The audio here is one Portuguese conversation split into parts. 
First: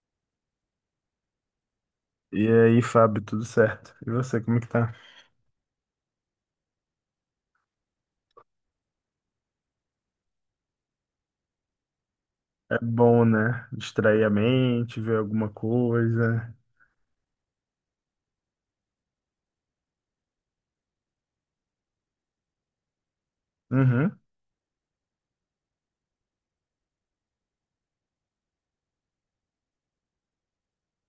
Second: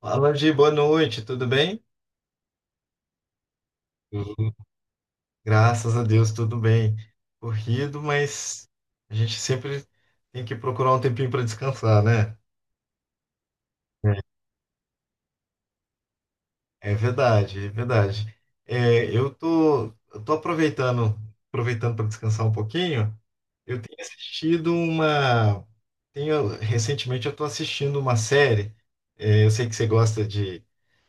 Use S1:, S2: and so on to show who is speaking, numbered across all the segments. S1: Fala, Gi, boa noite, tudo bem?
S2: E aí, Fábio, tudo certo? E você,
S1: Uhum.
S2: como que tá?
S1: Graças a Deus, tudo bem. Corrido, mas a gente sempre tem que procurar um tempinho para descansar, né?
S2: É bom, né? Distrair a mente, ver alguma coisa.
S1: É. É verdade, é verdade. É, eu tô, eu tô aproveitando para descansar um pouquinho. Eu tenho
S2: Uhum,
S1: assistido uma, tenho, Recentemente eu tô assistindo uma série. É, eu sei que você gosta de,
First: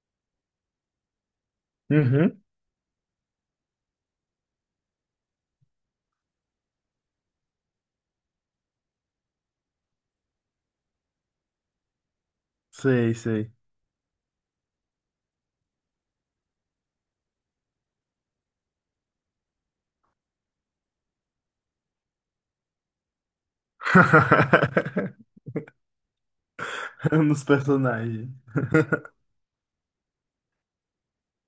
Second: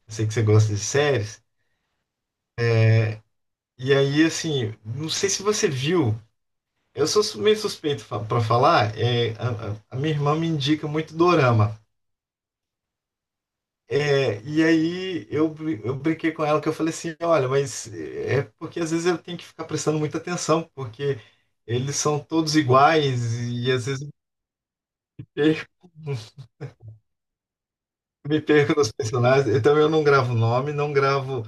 S1: eu sei que você gosta de séries.
S2: uhum.
S1: E aí, assim, não sei se você viu. Eu sou meio suspeito para falar, a minha irmã me indica muito dorama.
S2: Sei, sei.
S1: E aí eu brinquei com ela que eu falei assim, olha, mas é porque às vezes eu tenho que ficar prestando muita atenção, porque eles são todos iguais e às vezes eu me perco,
S2: Nos personagens.
S1: me perco nos personagens. Então eu não gravo nome, não gravo.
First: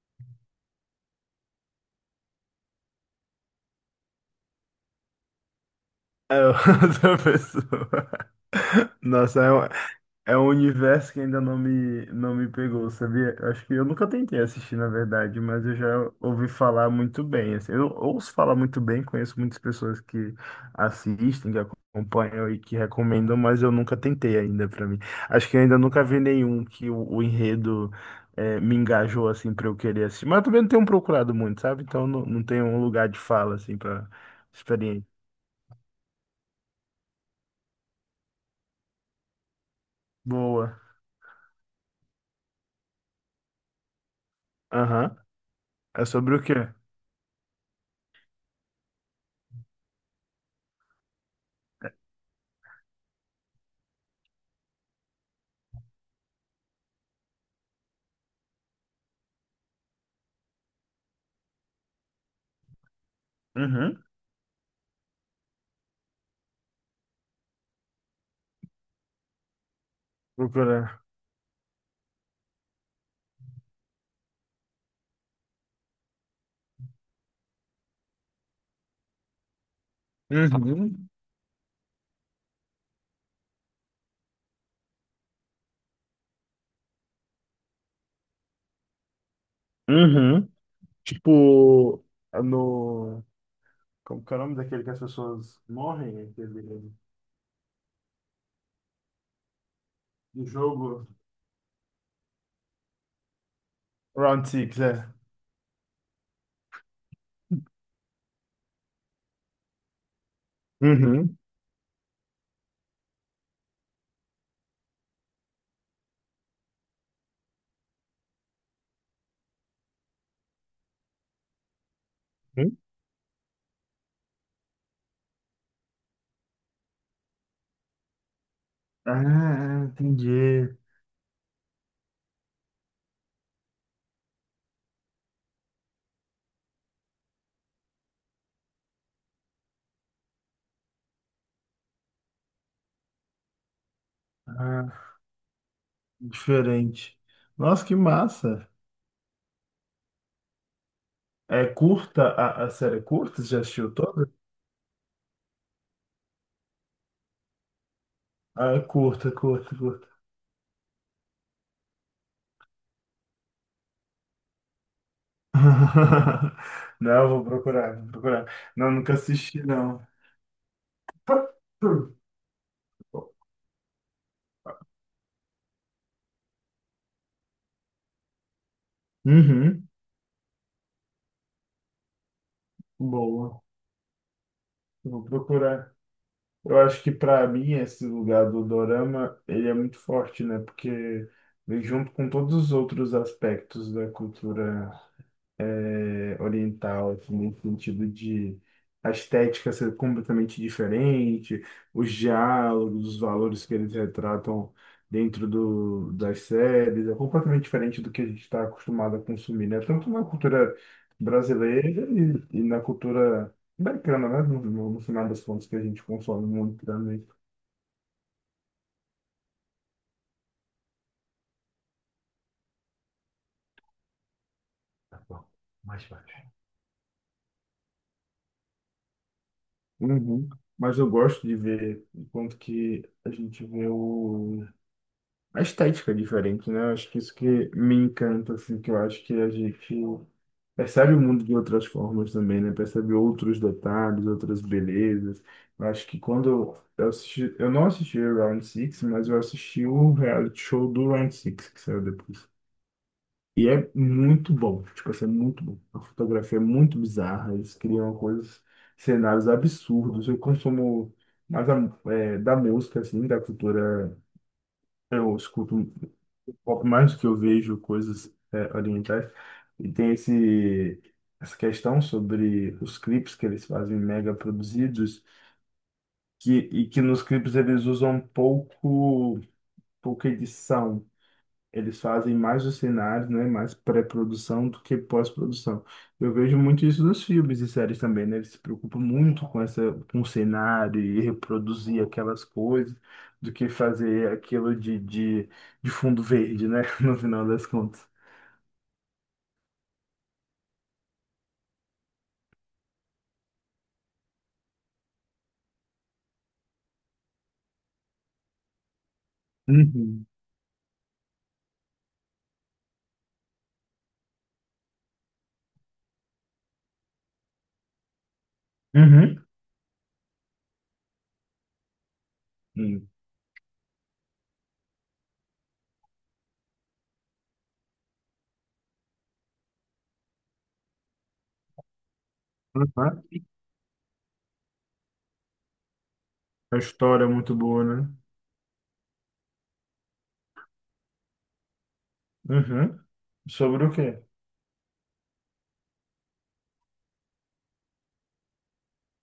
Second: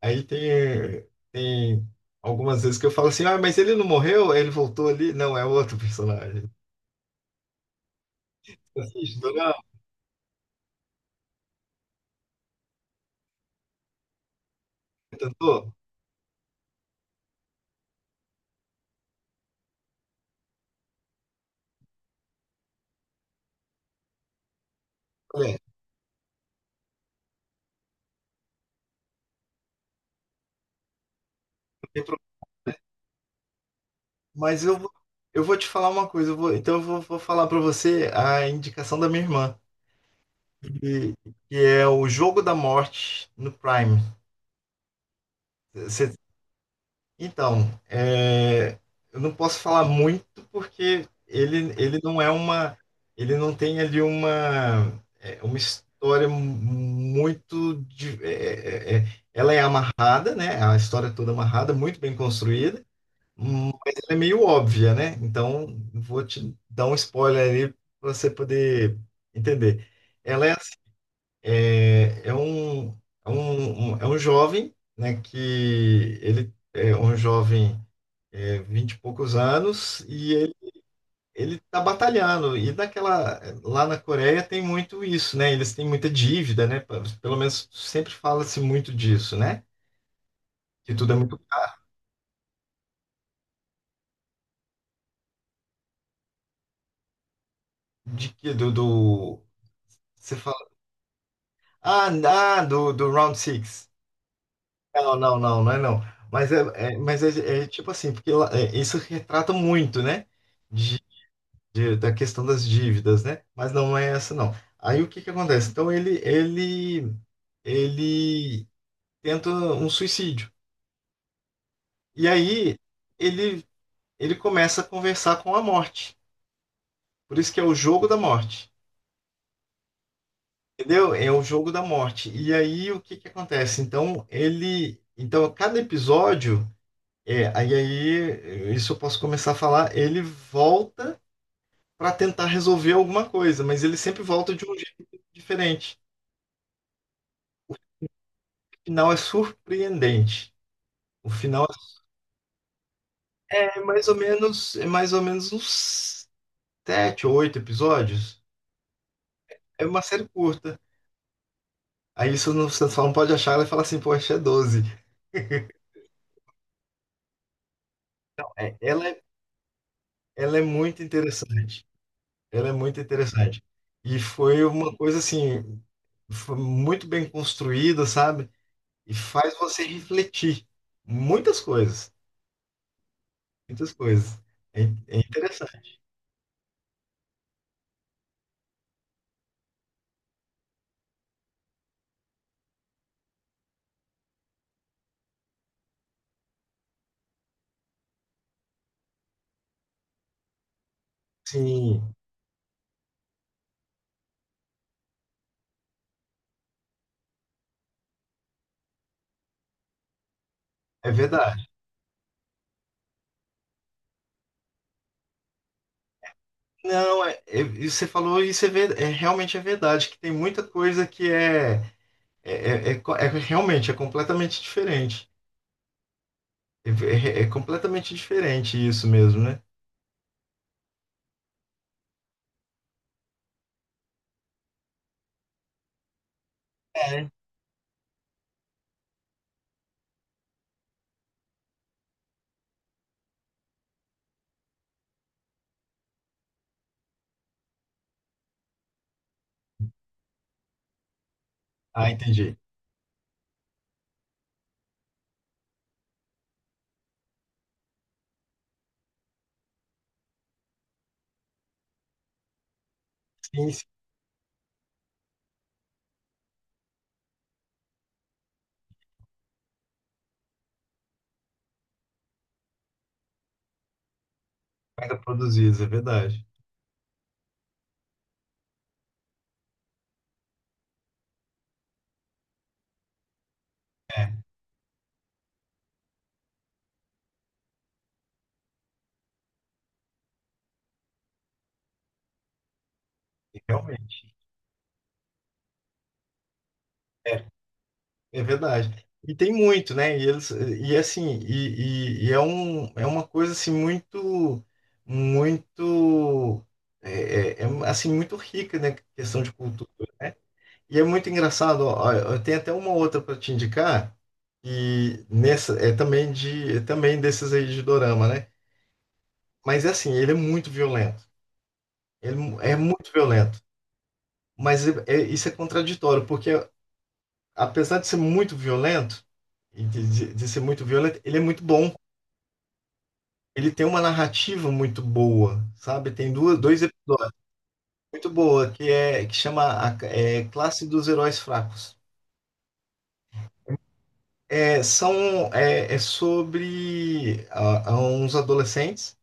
S1: Aí tem, tem algumas vezes que eu falo assim, mas ele não morreu? Ele voltou ali? Não, é outro
S2: É
S1: personagem.
S2: outra pessoa.
S1: Assiste,
S2: Nossa,
S1: dorama,
S2: é um universo que ainda não não me pegou, sabia? Eu acho que eu nunca tentei assistir, na verdade, mas
S1: tentou?
S2: eu já ouvi falar muito bem assim. Eu ouço falar muito bem, conheço muitas pessoas que assistem, que acompanham e que recomendam, mas eu nunca tentei ainda pra mim. Acho que
S1: Olha,
S2: eu ainda nunca vi nenhum que o enredo me engajou assim pra eu querer assistir. Mas eu também não tenho procurado muito, sabe?
S1: não
S2: Então
S1: tem.
S2: não tenho um lugar de fala assim para
S1: Mas eu, vou-
S2: experiência.
S1: eu vou te falar uma coisa, então eu vou falar pra você a indicação da minha irmã,
S2: Boa.
S1: que, que é o Jogo da Morte no Prime.
S2: Aham. É
S1: Você-
S2: sobre o quê?
S1: então, é, eu não posso falar muito porque ele não é uma, ele não tem ali uma, uma história muito, ela é amarrada, né? A história é toda amarrada, muito bem construída.
S2: Uhum.
S1: É meio óbvia, né? Então, vou te dar um spoiler ali para você poder entender. Ela é, assim,
S2: Procurar.
S1: é, é um, é um jovem, né? Que ele é um jovem, 20 e poucos anos, e ele,
S2: Uhum.
S1: ele tá batalhando. Lá na Coreia tem muito isso, né? Eles têm muita dívida, né? Pelo menos sempre fala-se muito disso, né?
S2: Uhum.
S1: Que tudo é muito caro.
S2: Tipo, no. Como que é o nome daquele que as pessoas morrem? Aquele...
S1: De que do, do- você
S2: Do
S1: fala,
S2: jogo.
S1: do Round six.
S2: Round Six, é.
S1: Não, não, não, não é não. Mas é, é, é tipo assim, porque isso retrata muito, né? De,
S2: Uhum.
S1: da questão das dívidas, né? Mas não é essa, não. Aí o que que acontece? Então ele tenta um suicídio. E
S2: Uhum.
S1: aí ele, ele começa a conversar com a morte. Por isso que é o jogo da morte.
S2: Ah, entendi.
S1: Entendeu? É o jogo da morte. E aí o que que acontece? Então cada episódio. Isso eu posso começar a falar. Ele volta para tentar resolver alguma coisa, mas ele sempre volta de um jeito
S2: Ah,
S1: diferente.
S2: diferente. Nossa, que massa.
S1: O final é surpreendente. O final
S2: É curta a série? É curta? Você já
S1: é
S2: assistiu
S1: mais ou
S2: toda?
S1: menos, uns sete ou oito episódios.
S2: Ah, é curta, curta,
S1: É uma
S2: curta.
S1: série curta. Aí isso não- você só não pode achar ela e falar assim, poxa, é doze.
S2: Não, vou procurar, vou procurar.
S1: É,
S2: Não,
S1: ela,
S2: nunca
S1: é-
S2: assisti, não.
S1: Ela é muito interessante. Ela é muito interessante. E foi uma coisa assim, foi muito bem construída, sabe? E faz você
S2: Uhum,
S1: refletir muitas coisas,
S2: boa.
S1: muitas coisas. É
S2: Vou procurar.
S1: interessante.
S2: Eu acho que para mim esse lugar do dorama, ele é muito forte, né? Porque vem junto com todos os outros aspectos da cultura oriental, assim, nesse sentido de a estética ser completamente diferente, os
S1: Sim,
S2: diálogos, os valores que eles retratam dentro das séries, é completamente diferente do que a gente está acostumado a consumir, né? Tanto na cultura
S1: é verdade.
S2: brasileira e na cultura americana, né? No final das contas, que a gente consome muito
S1: Não,
S2: também.
S1: e você falou isso. É realmente é verdade, que tem muita coisa que é realmente é completamente
S2: Tá
S1: diferente.
S2: bom, mais baixo.
S1: É, é completamente diferente isso mesmo, né?
S2: Uhum. Mas eu gosto de ver o quanto que a gente vê o a estética é diferente, né? Eu acho que
S1: É.
S2: isso que me encanta, assim, que eu acho que a gente percebe o mundo de outras formas também, né? Percebe outros detalhes, outras belezas. Eu acho que quando eu assisti, eu não assisti o Round Six mas eu assisti o reality show do Round Six que saiu
S1: Ah,
S2: depois.
S1: entendi.
S2: E é muito bom, tipo assim, é muito bom. A fotografia é muito bizarra, eles criam coisas, cenários absurdos. Eu consumo mais da música, assim, da
S1: Sim, sim,
S2: cultura eu escuto um pouco mais do que eu vejo coisas orientais. E tem essa questão sobre os clipes que eles fazem mega
S1: mega
S2: produzidos,
S1: produzidos, é verdade.
S2: que nos clipes eles usam pouca edição. Eles fazem mais os cenários, né? Mais
S1: É,
S2: pré-produção do que pós-produção. Eu vejo muito isso nos filmes e séries também, né? Eles se preocupam muito com essa, com o cenário e reproduzir aquelas coisas do que fazer
S1: realmente.
S2: aquilo de fundo verde, né? No
S1: É,
S2: final das contas.
S1: é verdade. E tem muito, né? E eles e assim, e é um é uma coisa assim muito muito assim muito rica, né? Questão de cultura,
S2: Uhum.
S1: né? E é muito engraçado, ó, eu tenho até uma outra para te indicar e nessa é também de é também desses aí de dorama, né?
S2: Uhum.
S1: Mas é assim, ele é muito violento. Ele é
S2: Uhum.
S1: muito violento. Isso é contraditório, porque apesar de ser muito violento, e ser muito violento, ele é muito bom.
S2: Uhum.
S1: Ele tem uma narrativa muito boa, sabe? Tem duas,
S2: A
S1: dois
S2: história é
S1: episódios
S2: muito boa, né?
S1: muito boa que é que chama a, Classe dos Heróis Fracos.
S2: Uhum. Sobre o quê?
S1: É, são é sobre uns adolescentes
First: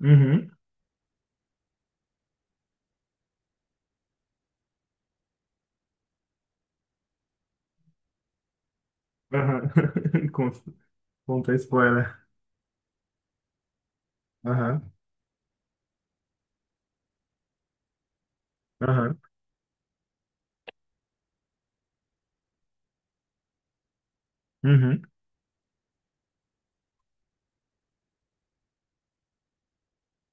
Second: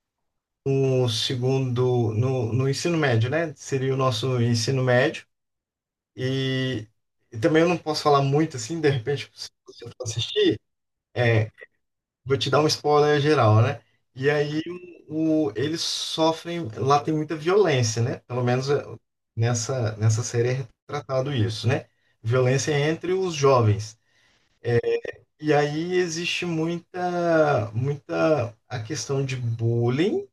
S2: Uhum.
S1: no segundo no, no ensino médio, né? Seria o nosso ensino médio e, e também eu não posso falar muito assim, de repente se você for
S2: Uhum.
S1: assistir,
S2: Conta
S1: é,
S2: conta spoiler.
S1: vou te dar um spoiler geral, né? E aí
S2: Aham.
S1: o, eles sofrem, lá tem muita violência, né? Pelo menos
S2: Aham.
S1: nessa, série é retratado isso, né? Violência entre os jovens.
S2: Uhum.
S1: E aí existe muita, a questão de bullying,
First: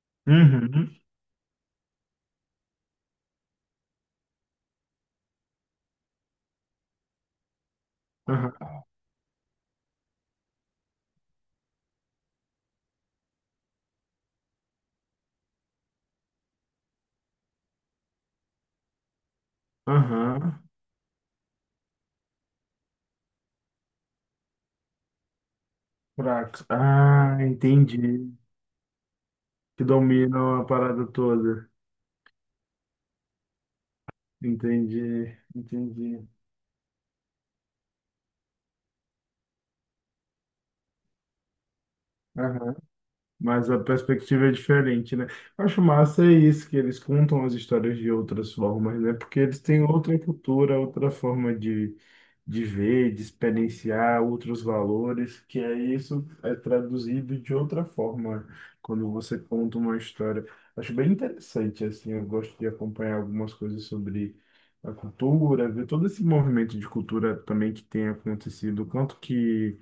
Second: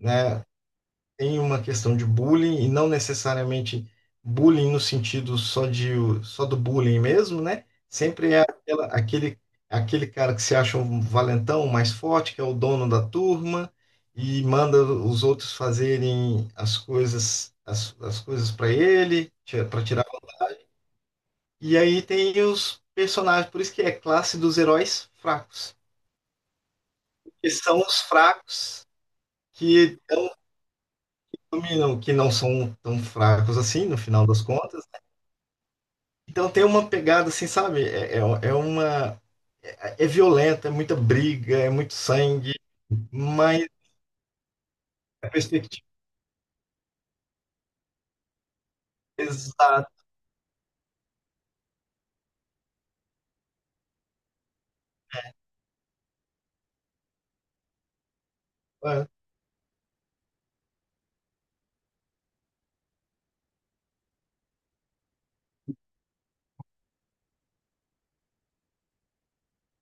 S1: né?
S2: Uhum.
S1: Tem uma questão de bullying e não necessariamente bullying no sentido só de só do bullying mesmo, né? Sempre é
S2: Uhum.
S1: aquela- aquele cara que se acha um valentão, um mais forte, que é o dono da turma e manda os outros fazerem as coisas as, coisas para ele, para tirar.
S2: Aham,
S1: E aí tem os personagens, por isso que é classe dos heróis fracos,
S2: fracos. Ah,
S1: que são
S2: entendi.
S1: os fracos
S2: Que
S1: que
S2: dominam a parada toda.
S1: dominam, que não são tão fracos assim, no final das contas.
S2: Entendi, entendi.
S1: Então tem uma pegada assim, sabe? É uma. É violenta, é muita briga, é muito sangue,
S2: Aham.
S1: mas
S2: Mas a perspectiva é diferente, né?
S1: a
S2: Eu acho
S1: perspectiva
S2: massa é isso, que eles contam as histórias de outras formas, né?
S1: é
S2: Porque eles têm
S1: exata,
S2: outra cultura, outra forma de ver, de experienciar outros valores, que é isso é traduzido de outra forma quando você conta uma história. Acho bem interessante, assim, eu gosto de acompanhar algumas coisas sobre a cultura, ver todo esse movimento de cultura também que tem acontecido, quanto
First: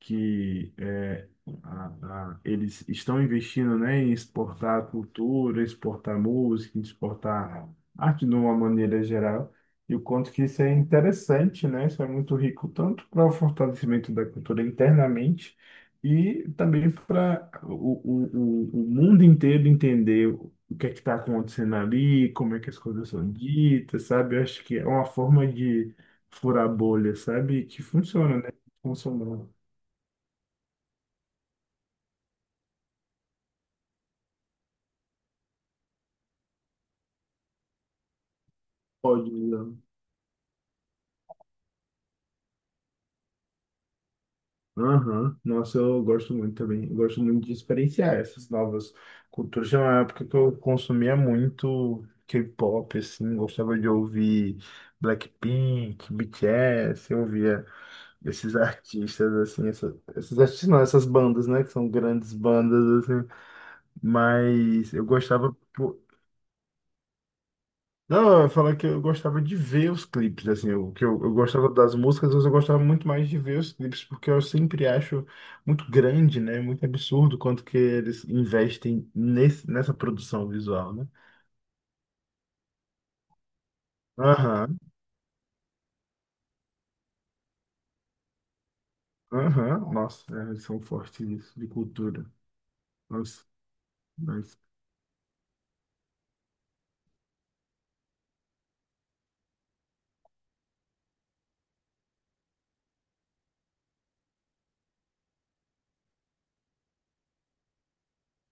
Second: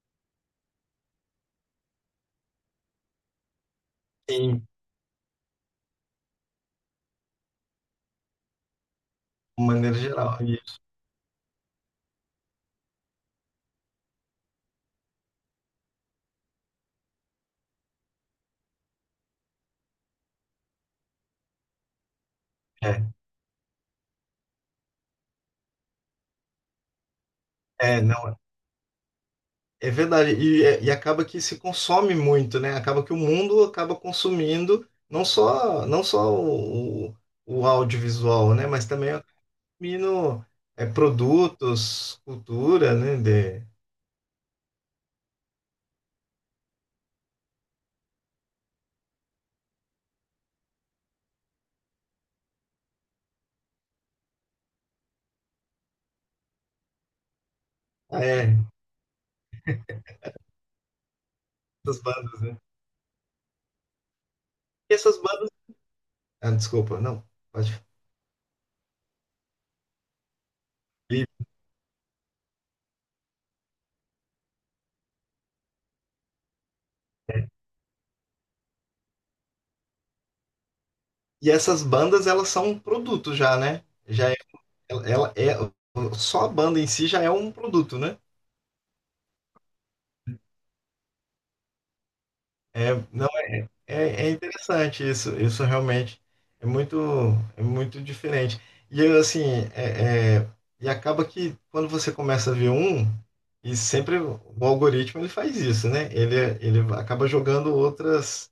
S2: que é, a- eles estão investindo, né, em
S1: sim,
S2: exportar a cultura, exportar música, exportar arte de uma maneira geral.
S1: de maneira
S2: E o quanto
S1: geral.
S2: que isso é interessante, né? Isso é muito rico, tanto para o fortalecimento da cultura internamente e também para o mundo inteiro entender o que é que está acontecendo ali, como é que as coisas
S1: É,
S2: são ditas, sabe? Eu acho que é uma forma de furar bolha, sabe? Que
S1: não,
S2: funciona, né? Funcionou.
S1: é verdade. E, e acaba que se consome muito, né? Acaba que o mundo acaba consumindo não só, não só o audiovisual, né? Mas também
S2: Pode, né?
S1: consumindo produtos, cultura, né? De,
S2: Aham. Nossa, eu gosto muito também. Eu gosto muito de experienciar essas novas culturas. Tinha uma época que eu consumia muito K-pop, assim, gostava de ouvir Blackpink, BTS, eu ouvia
S1: ah,
S2: esses
S1: é,
S2: artistas, assim, essa- esses artistas não, essas bandas, né, que são
S1: essas
S2: grandes
S1: bandas, né?
S2: bandas, assim, mas
S1: E
S2: eu
S1: essas bandas.
S2: gostava.
S1: Ah, desculpa, não. Pode.
S2: Não, eu ia falar que eu gostava de ver os clipes, assim, o que
S1: E
S2: eu gostava das músicas, mas eu gostava muito mais de ver os clipes, porque eu sempre acho muito grande, né, muito absurdo quanto que eles investem nessa produção visual, né?
S1: E essas bandas, elas são um produto já, né? Já é,
S2: Aham,
S1: ela é, só a banda em si já é um produto, né?
S2: aham, nossa, é, eles são fortes nisso, de cultura,
S1: É, não,
S2: nossa,
S1: é
S2: as
S1: interessante isso, isso realmente é muito, é muito diferente. E eu, assim, é, é, e acaba que quando você começa a ver um, e sempre o algoritmo ele faz isso, né? Ele acaba jogando outras,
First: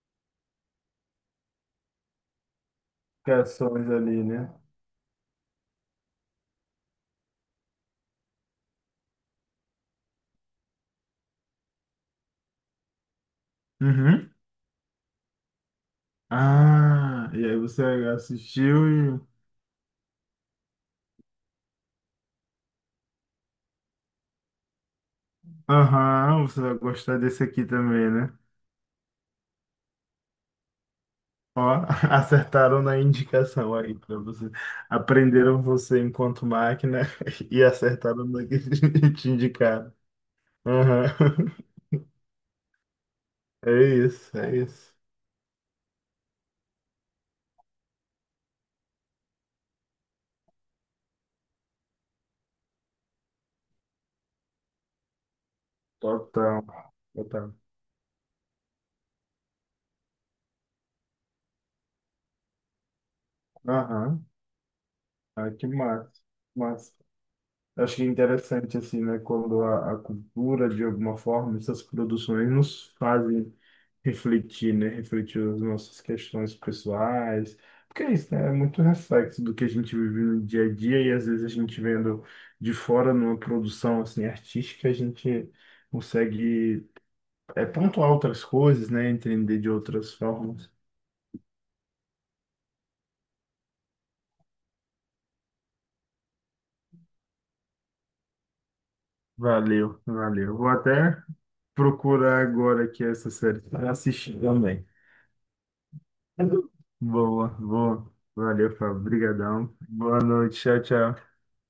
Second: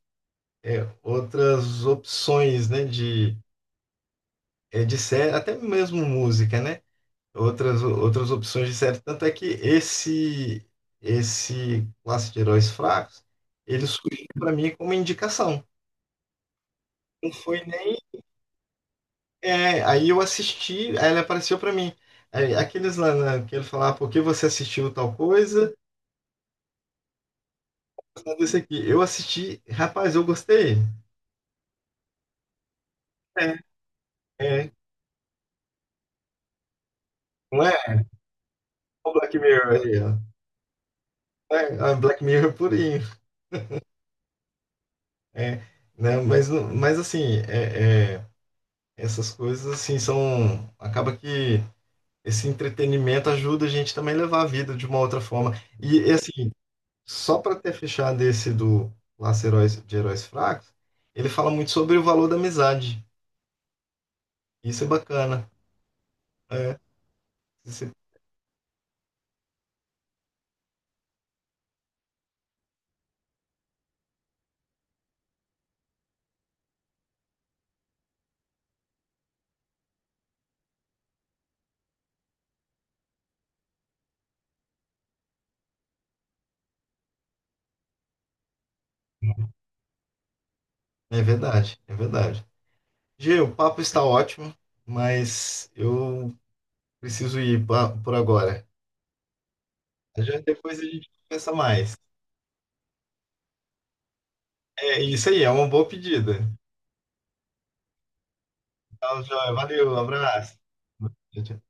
S1: outras opções, né? De,
S2: criações ali, né?
S1: de série, até mesmo música, né? Outras, opções de série. Tanto é que esse, classe de heróis fracos, ele surgiu
S2: Uhum.
S1: para mim como indicação.
S2: Ah,
S1: Não
S2: e aí
S1: Foi
S2: você
S1: nem,
S2: assistiu e...
S1: é, aí eu assisti, aí ele apareceu para mim. Aí, aqueles lá né, que ele falava, "Ah, por que você assistiu tal coisa?
S2: Aham, você vai gostar desse aqui também, né?
S1: Esse aqui, eu assisti, rapaz, eu gostei."
S2: Ó, acertaram na
S1: É,
S2: indicação aí para você.
S1: é,
S2: Aprenderam você enquanto máquina e
S1: não é
S2: acertaram no que
S1: o
S2: te
S1: Black Mirror
S2: indicaram.
S1: aí, ó.
S2: Aham.
S1: Não. É Black Mirror purinho.
S2: É isso, é isso.
S1: É, né, mas, não- mas assim, é, é, essas coisas assim são. Acaba que esse entretenimento ajuda a gente também a levar a vida de uma outra forma. Assim,
S2: Total,
S1: só
S2: total.
S1: para ter fechado esse do Laço Heróis de Heróis Fracos, ele fala muito sobre o valor da amizade.
S2: Aham.
S1: Isso é bacana.
S2: Ah, que massa.
S1: É,
S2: Massa. Eu
S1: isso é
S2: acho que é interessante, assim, né, quando a cultura, de alguma forma, essas produções nos fazem refletir, né, refletir as nossas questões pessoais, porque é isso, né, é muito reflexo do que a gente vive no dia a dia e às vezes a gente vendo de fora numa produção, assim, artística, a gente consegue pontuar outras coisas, né, entender de outras formas.
S1: é verdade, é verdade. Gê, o papo está ótimo, mas eu preciso ir por agora.
S2: Valeu,
S1: Já
S2: valeu. Vou
S1: depois a gente
S2: até
S1: conversa mais.
S2: procurar agora aqui essa série para assistir também.
S1: É isso aí, é uma boa pedida.
S2: Boa, boa. Valeu, Fábio.
S1: Tchau, joia.
S2: Obrigadão.
S1: Valeu,
S2: Boa
S1: abraço.
S2: noite. Tchau, tchau.
S1: Tchau, tchau.